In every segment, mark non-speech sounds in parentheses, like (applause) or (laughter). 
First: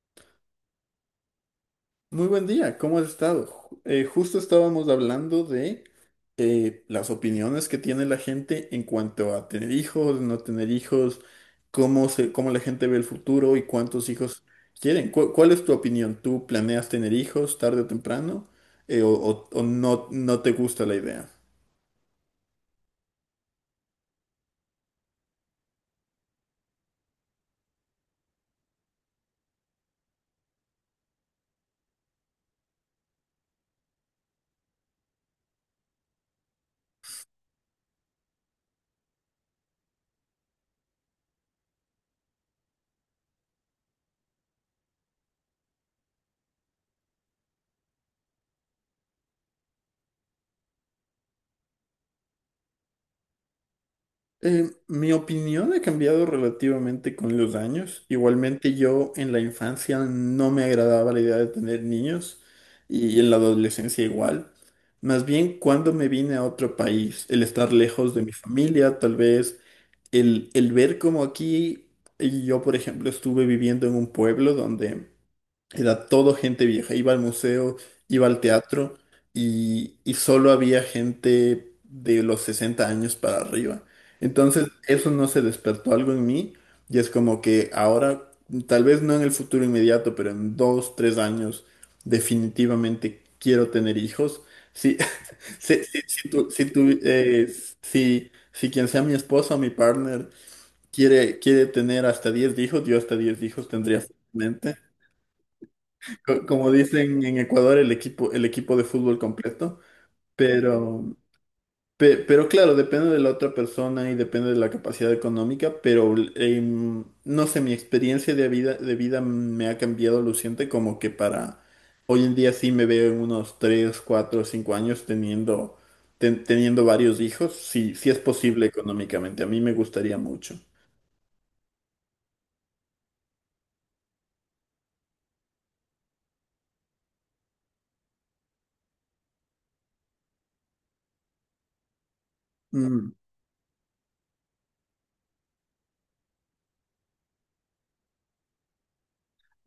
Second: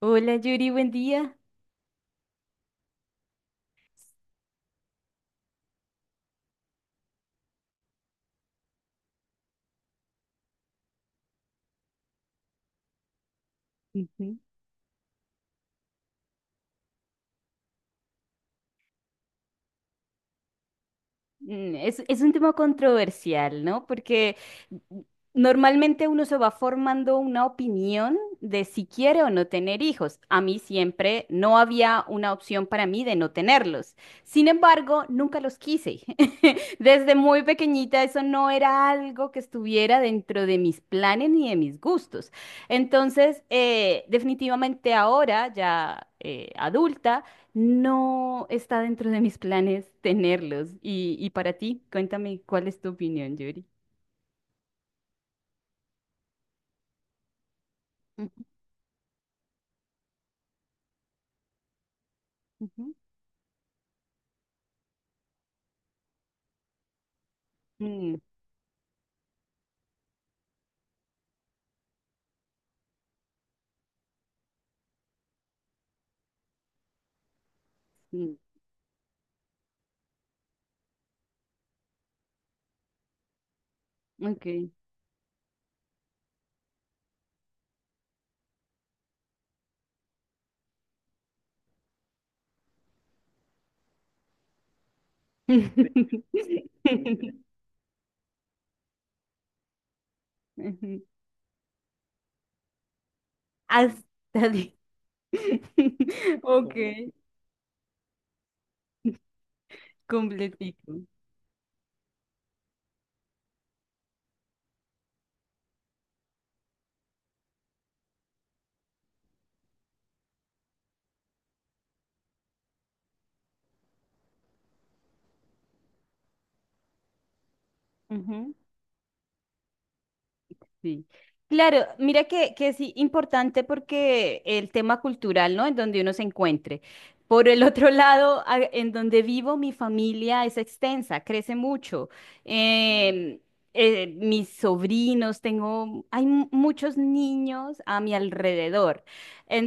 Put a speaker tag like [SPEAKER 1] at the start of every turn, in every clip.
[SPEAKER 1] Hola Yuri, buen día.
[SPEAKER 2] Muy buen día, ¿cómo has estado? Justo estábamos hablando de las opiniones que tiene la gente en cuanto a tener hijos, no tener hijos, cómo la gente ve el futuro y cuántos
[SPEAKER 1] Ujú.
[SPEAKER 2] hijos quieren. ¿Cuál es tu opinión? ¿Tú planeas tener hijos tarde o temprano? ¿O no, no te gusta la idea?
[SPEAKER 1] Es un tema controversial, ¿no? Porque normalmente uno se va formando una opinión de si quiere o no tener hijos. A mí siempre no había una opción para mí de no tenerlos. Sin embargo, nunca los quise. (laughs) Desde muy pequeñita eso no era algo que estuviera dentro de mis planes ni de mis gustos. Entonces, definitivamente ahora, ya adulta, no está dentro de mis planes (laughs) tenerlos. Y para ti, cuéntame, ¿cuál es tu opinión, Yuri?
[SPEAKER 2] Mi opinión ha cambiado relativamente con los años.
[SPEAKER 1] Ujú,
[SPEAKER 2] Igualmente yo en la infancia no me agradaba la idea de tener niños
[SPEAKER 1] ujú.
[SPEAKER 2] y en la adolescencia igual. Más bien cuando me vine a otro país, el estar lejos
[SPEAKER 1] Mm,
[SPEAKER 2] de mi familia, tal vez el ver como aquí, y yo por ejemplo estuve viviendo en un pueblo donde era todo gente vieja. Iba al museo, iba
[SPEAKER 1] mm,
[SPEAKER 2] al teatro y solo había gente de los 60 años para arriba.
[SPEAKER 1] ok.
[SPEAKER 2] Entonces, eso no se despertó algo en mí y es como que ahora, tal vez no en el futuro inmediato, pero en dos, tres años, definitivamente quiero tener hijos. Sí, (laughs) sí, sí, sí, sí, tú,
[SPEAKER 1] (laughs)
[SPEAKER 2] sí, si quien sea mi esposa o mi partner
[SPEAKER 1] Ujú.
[SPEAKER 2] quiere, quiere tener hasta 10 hijos, yo hasta 10 hijos tendría
[SPEAKER 1] Hasta di-
[SPEAKER 2] fácilmente
[SPEAKER 1] (laughs)
[SPEAKER 2] como
[SPEAKER 1] Ok,
[SPEAKER 2] dicen en Ecuador, el equipo de fútbol completo,
[SPEAKER 1] completico.
[SPEAKER 2] pero, pero claro, depende de la otra persona y depende de la capacidad económica, pero no sé, mi experiencia de vida me ha cambiado luciente como que para hoy en día sí me veo en unos 3 4 5 años teniendo, teniendo varios hijos, si si es
[SPEAKER 1] Ujú.
[SPEAKER 2] posible económicamente, a mí me gustaría mucho.
[SPEAKER 1] Sí. Claro, mira que sí, importante porque el tema cultural, ¿no? En donde uno se encuentre. Por el otro (laughs) lado, a- en donde vivo, mi familia es extensa, crece mucho.
[SPEAKER 2] Mm.
[SPEAKER 1] Em, mis sobrinos, tengo, hay mu- muchos niños a mi alrededor.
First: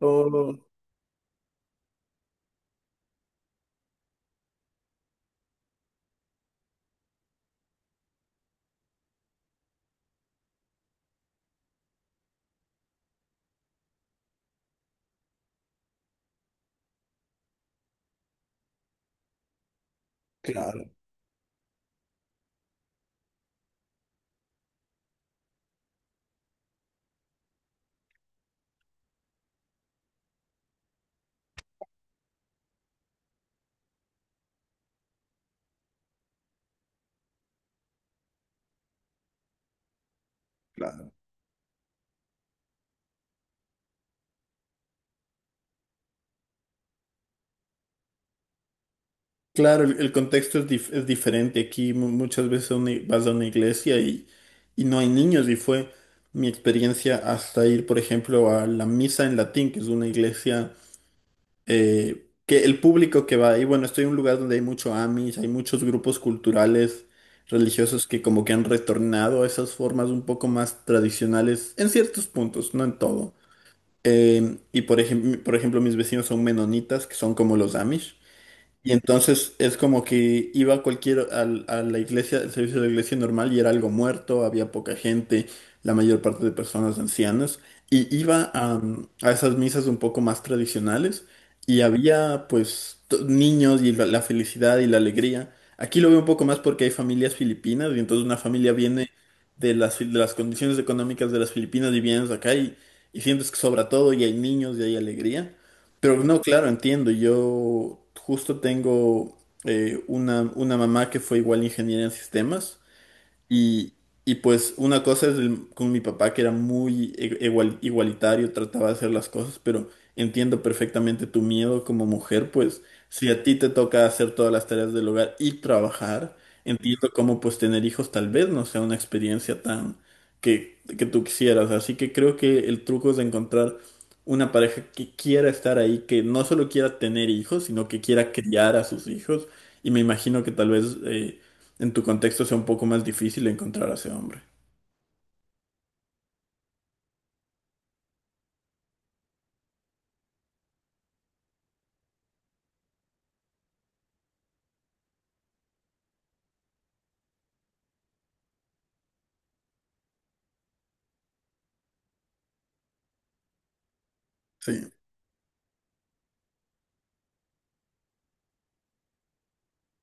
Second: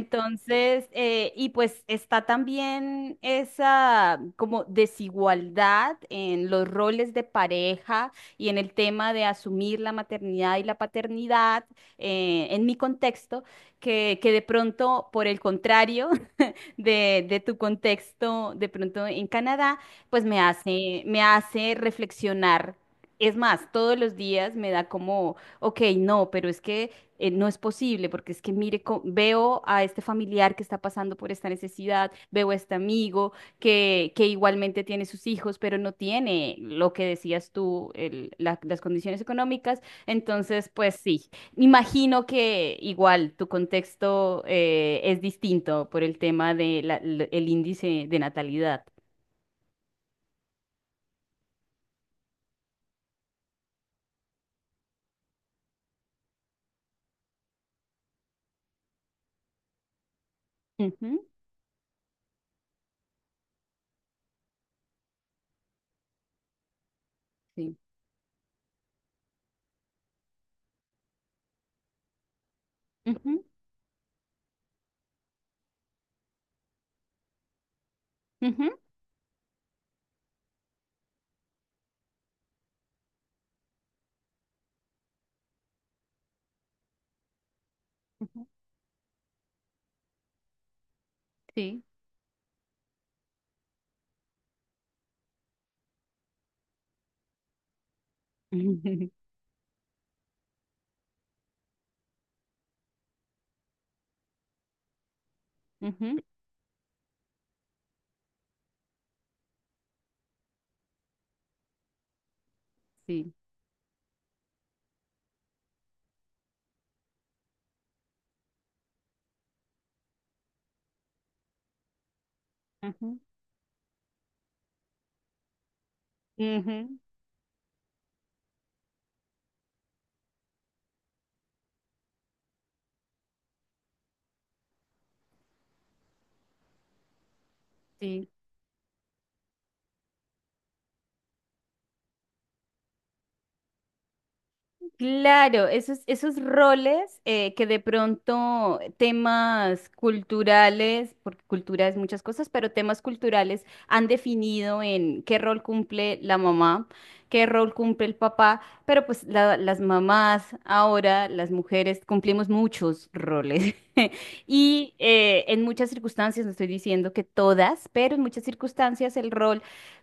[SPEAKER 2] Oh,
[SPEAKER 1] y pues está también esa como desigualdad en los roles de pareja y en el tema de asumir la maternidad y la paternidad en mi contexto, que de pronto, por el contrario, de tu contexto de pronto en Canadá, pues me
[SPEAKER 2] claro,
[SPEAKER 1] hace, me hace reflexionar. Es más, todos los días me da como, ok, no, pero es que no es posible, porque es que mire, co- veo a este familiar que está pasando por esta necesidad, veo a este amigo que igualmente tiene sus hijos, pero no tiene lo que decías tú, el- la- las condiciones económicas. Entonces, pues
[SPEAKER 2] claro.
[SPEAKER 1] sí, imagino que igual tu contexto es distinto por el tema del índice de natalidad.
[SPEAKER 2] Claro, el contexto es, es diferente. Aquí muchas veces a vas a una iglesia y no hay niños y fue mi experiencia hasta ir, por ejemplo, a la misa en latín, que es una iglesia
[SPEAKER 1] Ujú,
[SPEAKER 2] que el público que va ahí, bueno, estoy en un lugar donde hay mucho Amish, hay muchos grupos culturales
[SPEAKER 1] sí.
[SPEAKER 2] religiosos que como que han retornado a esas formas un poco más tradicionales en ciertos puntos, no en todo.
[SPEAKER 1] Ujú,
[SPEAKER 2] Y por ejemplo, mis vecinos son menonitas, que son como los Amish.
[SPEAKER 1] ujú,
[SPEAKER 2] Y entonces es como que iba a cualquier a la iglesia, el servicio de la iglesia normal y era algo muerto, había poca gente, la mayor parte de personas ancianas, y
[SPEAKER 1] ujú,
[SPEAKER 2] iba a, mm, a esas misas un poco más tradicionales y
[SPEAKER 1] sí.
[SPEAKER 2] había pues niños y la felicidad y la alegría. Aquí lo veo un poco más porque hay familias filipinas y entonces una familia viene
[SPEAKER 1] (laughs)
[SPEAKER 2] de las condiciones económicas de las Filipinas y vienes acá y sientes que sobra todo y hay niños y hay alegría.
[SPEAKER 1] Ujú,
[SPEAKER 2] Pero no, claro, entiendo. Yo justo tengo una mamá que fue igual ingeniera en sistemas.
[SPEAKER 1] sí.
[SPEAKER 2] Y, y pues una cosa es con mi papá que era muy igualitario, trataba de hacer las cosas, pero entiendo perfectamente tu miedo como mujer, pues
[SPEAKER 1] Ujú,
[SPEAKER 2] si a ti te toca hacer todas las tareas del hogar y trabajar,
[SPEAKER 1] ujú,
[SPEAKER 2] entiendo cómo pues tener hijos tal vez no sea una experiencia tan que tú quisieras. Así que creo que el truco es encontrar una pareja que quiera estar ahí, que no solo quiera tener hijos, sino que
[SPEAKER 1] sí.
[SPEAKER 2] quiera criar a sus hijos. Y me imagino que tal vez... en tu contexto sea un poco más difícil encontrar a ese hombre.
[SPEAKER 1] Claro, esos roles que de pronto temas culturales, porque cultura es muchas cosas, pero temas culturales han definido en qué rol cumple la mamá, qué rol cumple el papá, pero pues la- las mamás ahora, las mujeres, cumplimos muchos roles. (laughs)
[SPEAKER 2] Sí.
[SPEAKER 1] Y en muchas circunstancias, no estoy diciendo que todas, pero en muchas circunstancias el rol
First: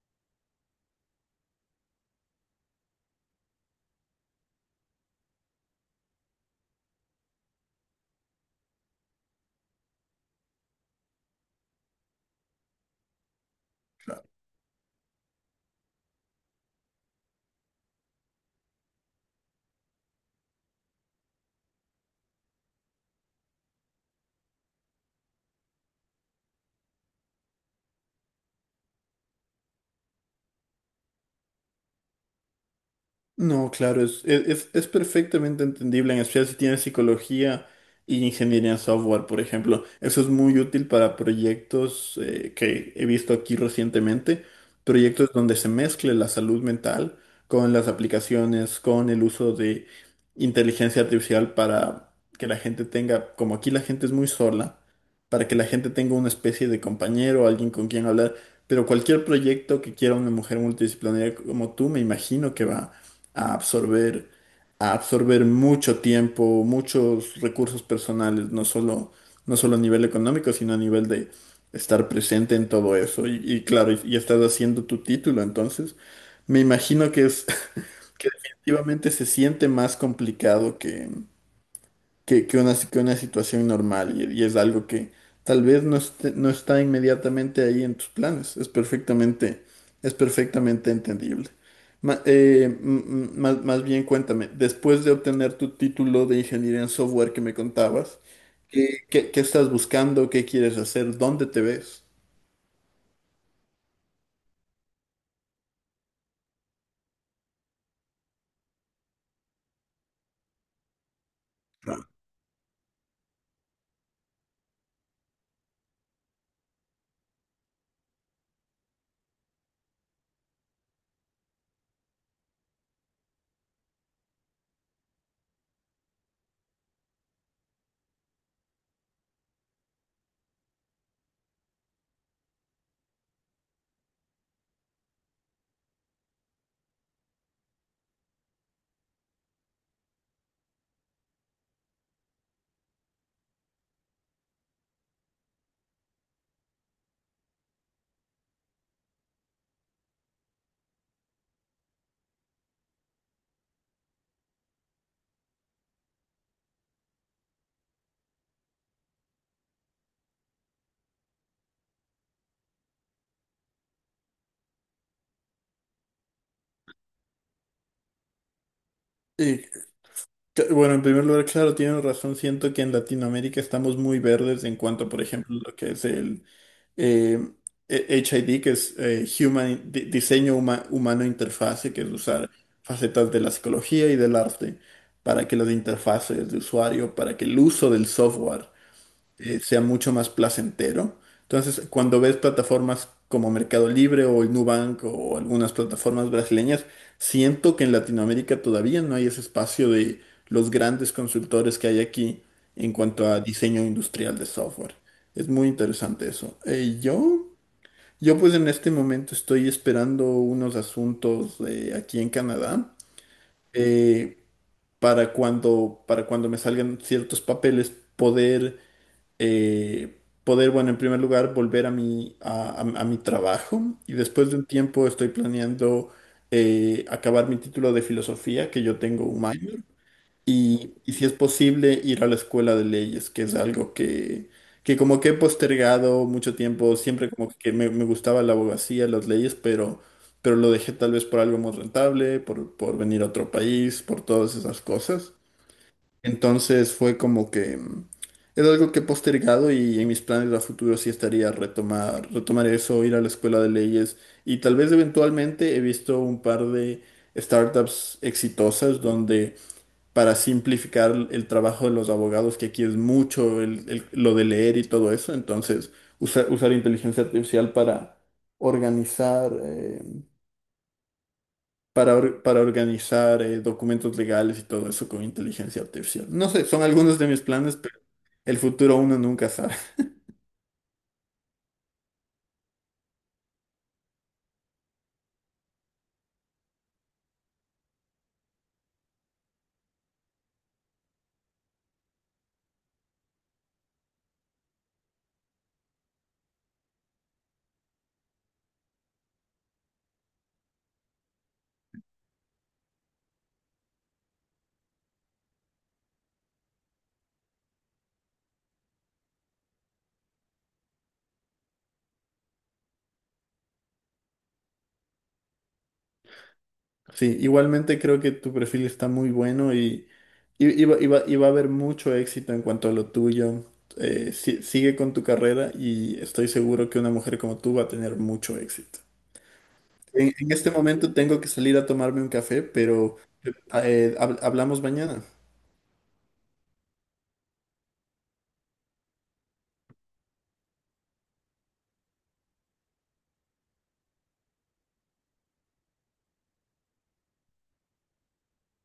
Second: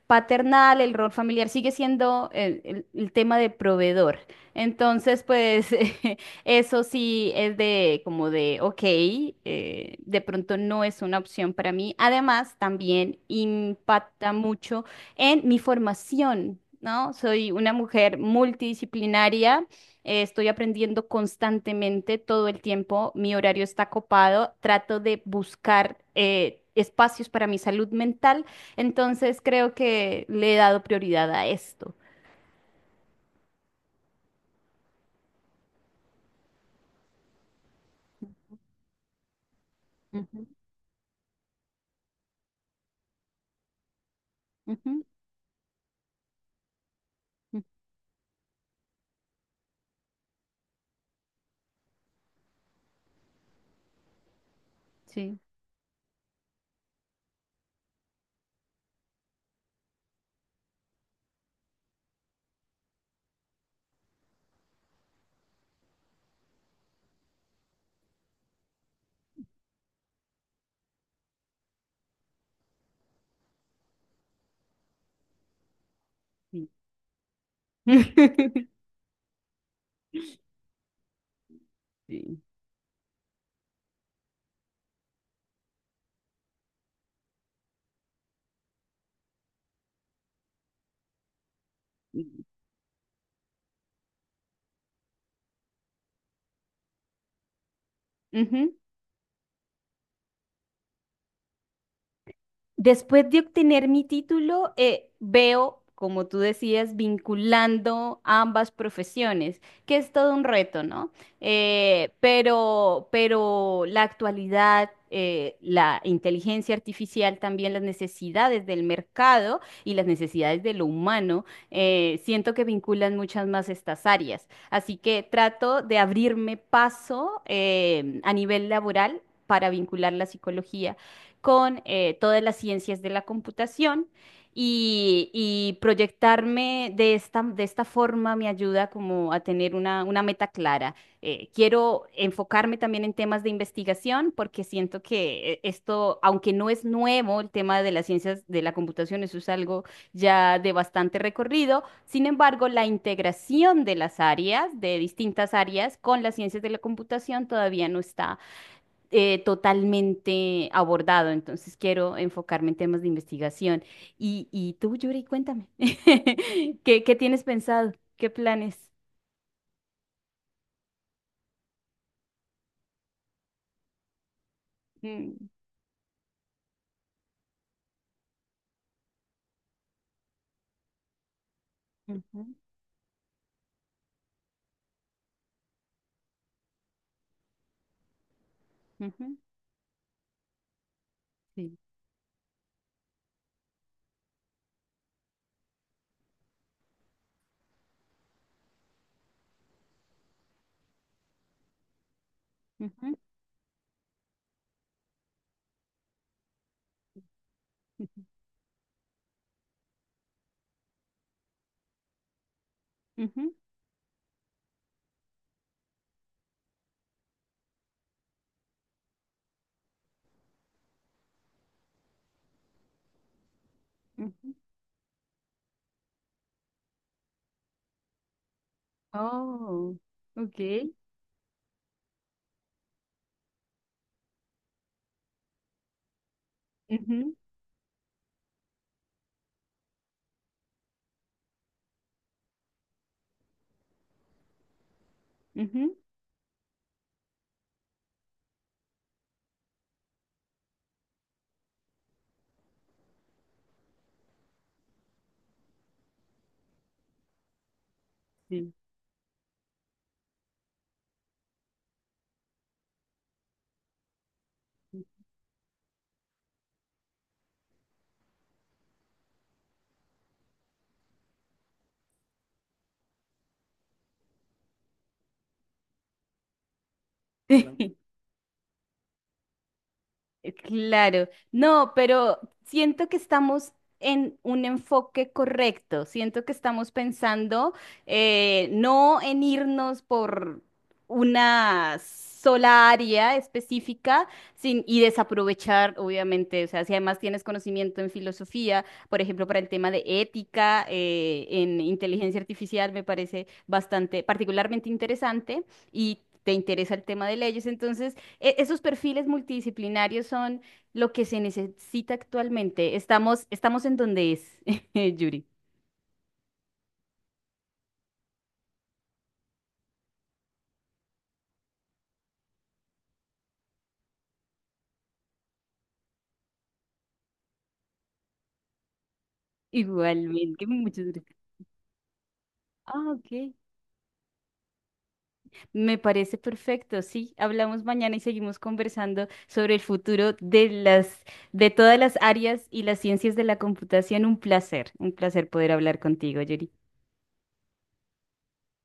[SPEAKER 1] paternal, el rol familiar sigue siendo el tema de proveedor. Entonces, pues (laughs) eso sí es de como de, ok, de pronto no es una opción para mí. Además, también impacta mucho en mi formación, ¿no? Soy una mujer multidisciplinaria, estoy aprendiendo constantemente todo el tiempo, mi horario está copado, trato de buscar espacios para mi salud mental, entonces creo que le he dado prioridad a esto.
[SPEAKER 2] No, claro, es, e-, es, es- perfectamente entendible, en especial si tienes psicología y ingeniería en software, por ejemplo. Eso es
[SPEAKER 1] Ujú,
[SPEAKER 2] muy útil para proyectos que he visto aquí recientemente,
[SPEAKER 1] ujú,
[SPEAKER 2] proyectos donde se mezcle la salud mental
[SPEAKER 1] ujú,
[SPEAKER 2] con las aplicaciones, con el uso de inteligencia artificial para que la gente tenga, como aquí la gente es muy sola,
[SPEAKER 1] sí.
[SPEAKER 2] para que la gente tenga una especie de compañero, alguien con quien hablar. Pero cualquier proyecto que quiera una mujer multidisciplinaria como tú, me imagino que va a absorber, a absorber mucho tiempo, muchos recursos personales, no solo, no solo a nivel económico, sino a nivel de estar presente en todo eso. Y claro, y estás haciendo tu título, entonces me
[SPEAKER 1] Sí.
[SPEAKER 2] imagino que es (laughs) que
[SPEAKER 1] (laughs)
[SPEAKER 2] definitivamente se siente más complicado que,
[SPEAKER 1] Sí.
[SPEAKER 2] que una situación normal y es algo que tal vez no está inmediatamente ahí en tus planes. Es perfectamente entendible. Más bien cuéntame, después de obtener tu título de ingeniería en software que me contabas,
[SPEAKER 1] Ujú.
[SPEAKER 2] ¿qué, qué estás buscando? ¿Qué quieres hacer? ¿Dónde te ves?
[SPEAKER 1] Después de obtener mi título, veo, como tú decías, vinculando ambas profesiones, que es todo un reto, ¿no? Pero la actualidad, la inteligencia artificial, también las necesidades del mercado y las necesidades de lo humano, siento que vinculan muchas más estas áreas. Así que trato de abrirme paso, a nivel laboral para vincular la psicología con todas las ciencias de la computación y proyectarme de esta forma me ayuda como a tener una meta clara. Quiero enfocarme también en temas de investigación porque siento que esto, aunque no es nuevo, el tema de las ciencias de la computación, eso es algo ya de bastante recorrido. Sin embargo, la integración de las áreas, de distintas áreas con las ciencias de la computación todavía no está totalmente abordado. Entonces quiero enfocarme en temas de investigación. Y tú, Yuri, cuéntame, (laughs) ¿qué tienes pensado? ¿Qué planes?
[SPEAKER 2] Bueno, en primer lugar, claro, tienen razón. Siento que en Latinoamérica estamos muy verdes en cuanto, por
[SPEAKER 1] Mm,
[SPEAKER 2] ejemplo, lo que es el eh, HID, que es Human, Diseño Humano Interfase, que es usar
[SPEAKER 1] ujú,
[SPEAKER 2] facetas de la psicología y del arte para que las interfaces de usuario, para que el uso del software
[SPEAKER 1] ujú,
[SPEAKER 2] sea mucho más placentero.
[SPEAKER 1] sí,
[SPEAKER 2] Entonces, cuando ves plataformas como Mercado Libre o el Nubank o algunas plataformas brasileñas, siento que en Latinoamérica todavía no hay ese espacio de los grandes consultores que hay aquí en
[SPEAKER 1] ujú,
[SPEAKER 2] cuanto a diseño industrial de software. Es muy interesante eso.
[SPEAKER 1] ujú,
[SPEAKER 2] Yo pues en este momento estoy esperando unos asuntos aquí en Canadá
[SPEAKER 1] ujú,
[SPEAKER 2] eh, para cuando me salgan ciertos papeles poder eh, poder, bueno, en primer lugar, volver a mi, a mi trabajo y después
[SPEAKER 1] ujú.
[SPEAKER 2] de un tiempo estoy planeando acabar mi título de filosofía, que yo tengo un minor,
[SPEAKER 1] Oh, ok.
[SPEAKER 2] y si es posible ir a la escuela de leyes, que es algo que como que he postergado mucho tiempo, siempre
[SPEAKER 1] Ujú,
[SPEAKER 2] como que me gustaba la abogacía, las leyes, pero lo dejé tal vez por algo más rentable, por venir a otro país, por todas esas cosas.
[SPEAKER 1] ujú,
[SPEAKER 2] Entonces fue como que mm, es algo que he postergado y en mis planes a futuro sí estaría retomar, retomar eso, ir a la escuela de leyes y tal vez eventualmente he visto un par de startups
[SPEAKER 1] sí.
[SPEAKER 2] exitosas donde para simplificar el trabajo de los abogados, que aquí es mucho lo de leer y todo eso, entonces usar inteligencia artificial para organizar, para, para organizar documentos legales y todo eso con inteligencia artificial. No sé, son algunos de mis planes,
[SPEAKER 1] (laughs)
[SPEAKER 2] el futuro uno nunca sabe. (laughs)
[SPEAKER 1] Claro, no, pero siento que estamos en un enfoque correcto, siento que estamos pensando no en irnos por una sola área específica sin, y desaprovechar, obviamente, o sea, si además tienes conocimiento en filosofía, por ejemplo, para el tema de ética, en inteligencia artificial, me parece bastante, particularmente interesante y te interesa el tema de leyes, entonces e- esos perfiles multidisciplinarios son lo que se necesita actualmente. Estamos en donde es, (laughs) Yuri.
[SPEAKER 2] Sí, igualmente creo que tu perfil está muy bueno y va, y va a haber mucho éxito en cuanto a lo tuyo. Sigue con tu carrera y estoy seguro que una mujer como tú va a tener mucho éxito. En
[SPEAKER 1] Igualmente,
[SPEAKER 2] este
[SPEAKER 1] muchas
[SPEAKER 2] momento
[SPEAKER 1] gracias.
[SPEAKER 2] tengo que salir a tomarme un café,
[SPEAKER 1] Ah,
[SPEAKER 2] pero
[SPEAKER 1] ok.
[SPEAKER 2] hablamos mañana.
[SPEAKER 1] Me parece perfecto. Sí, hablamos mañana y seguimos conversando sobre el futuro de las, de todas las áreas y las ciencias de la computación. Un placer poder hablar contigo, Yuri.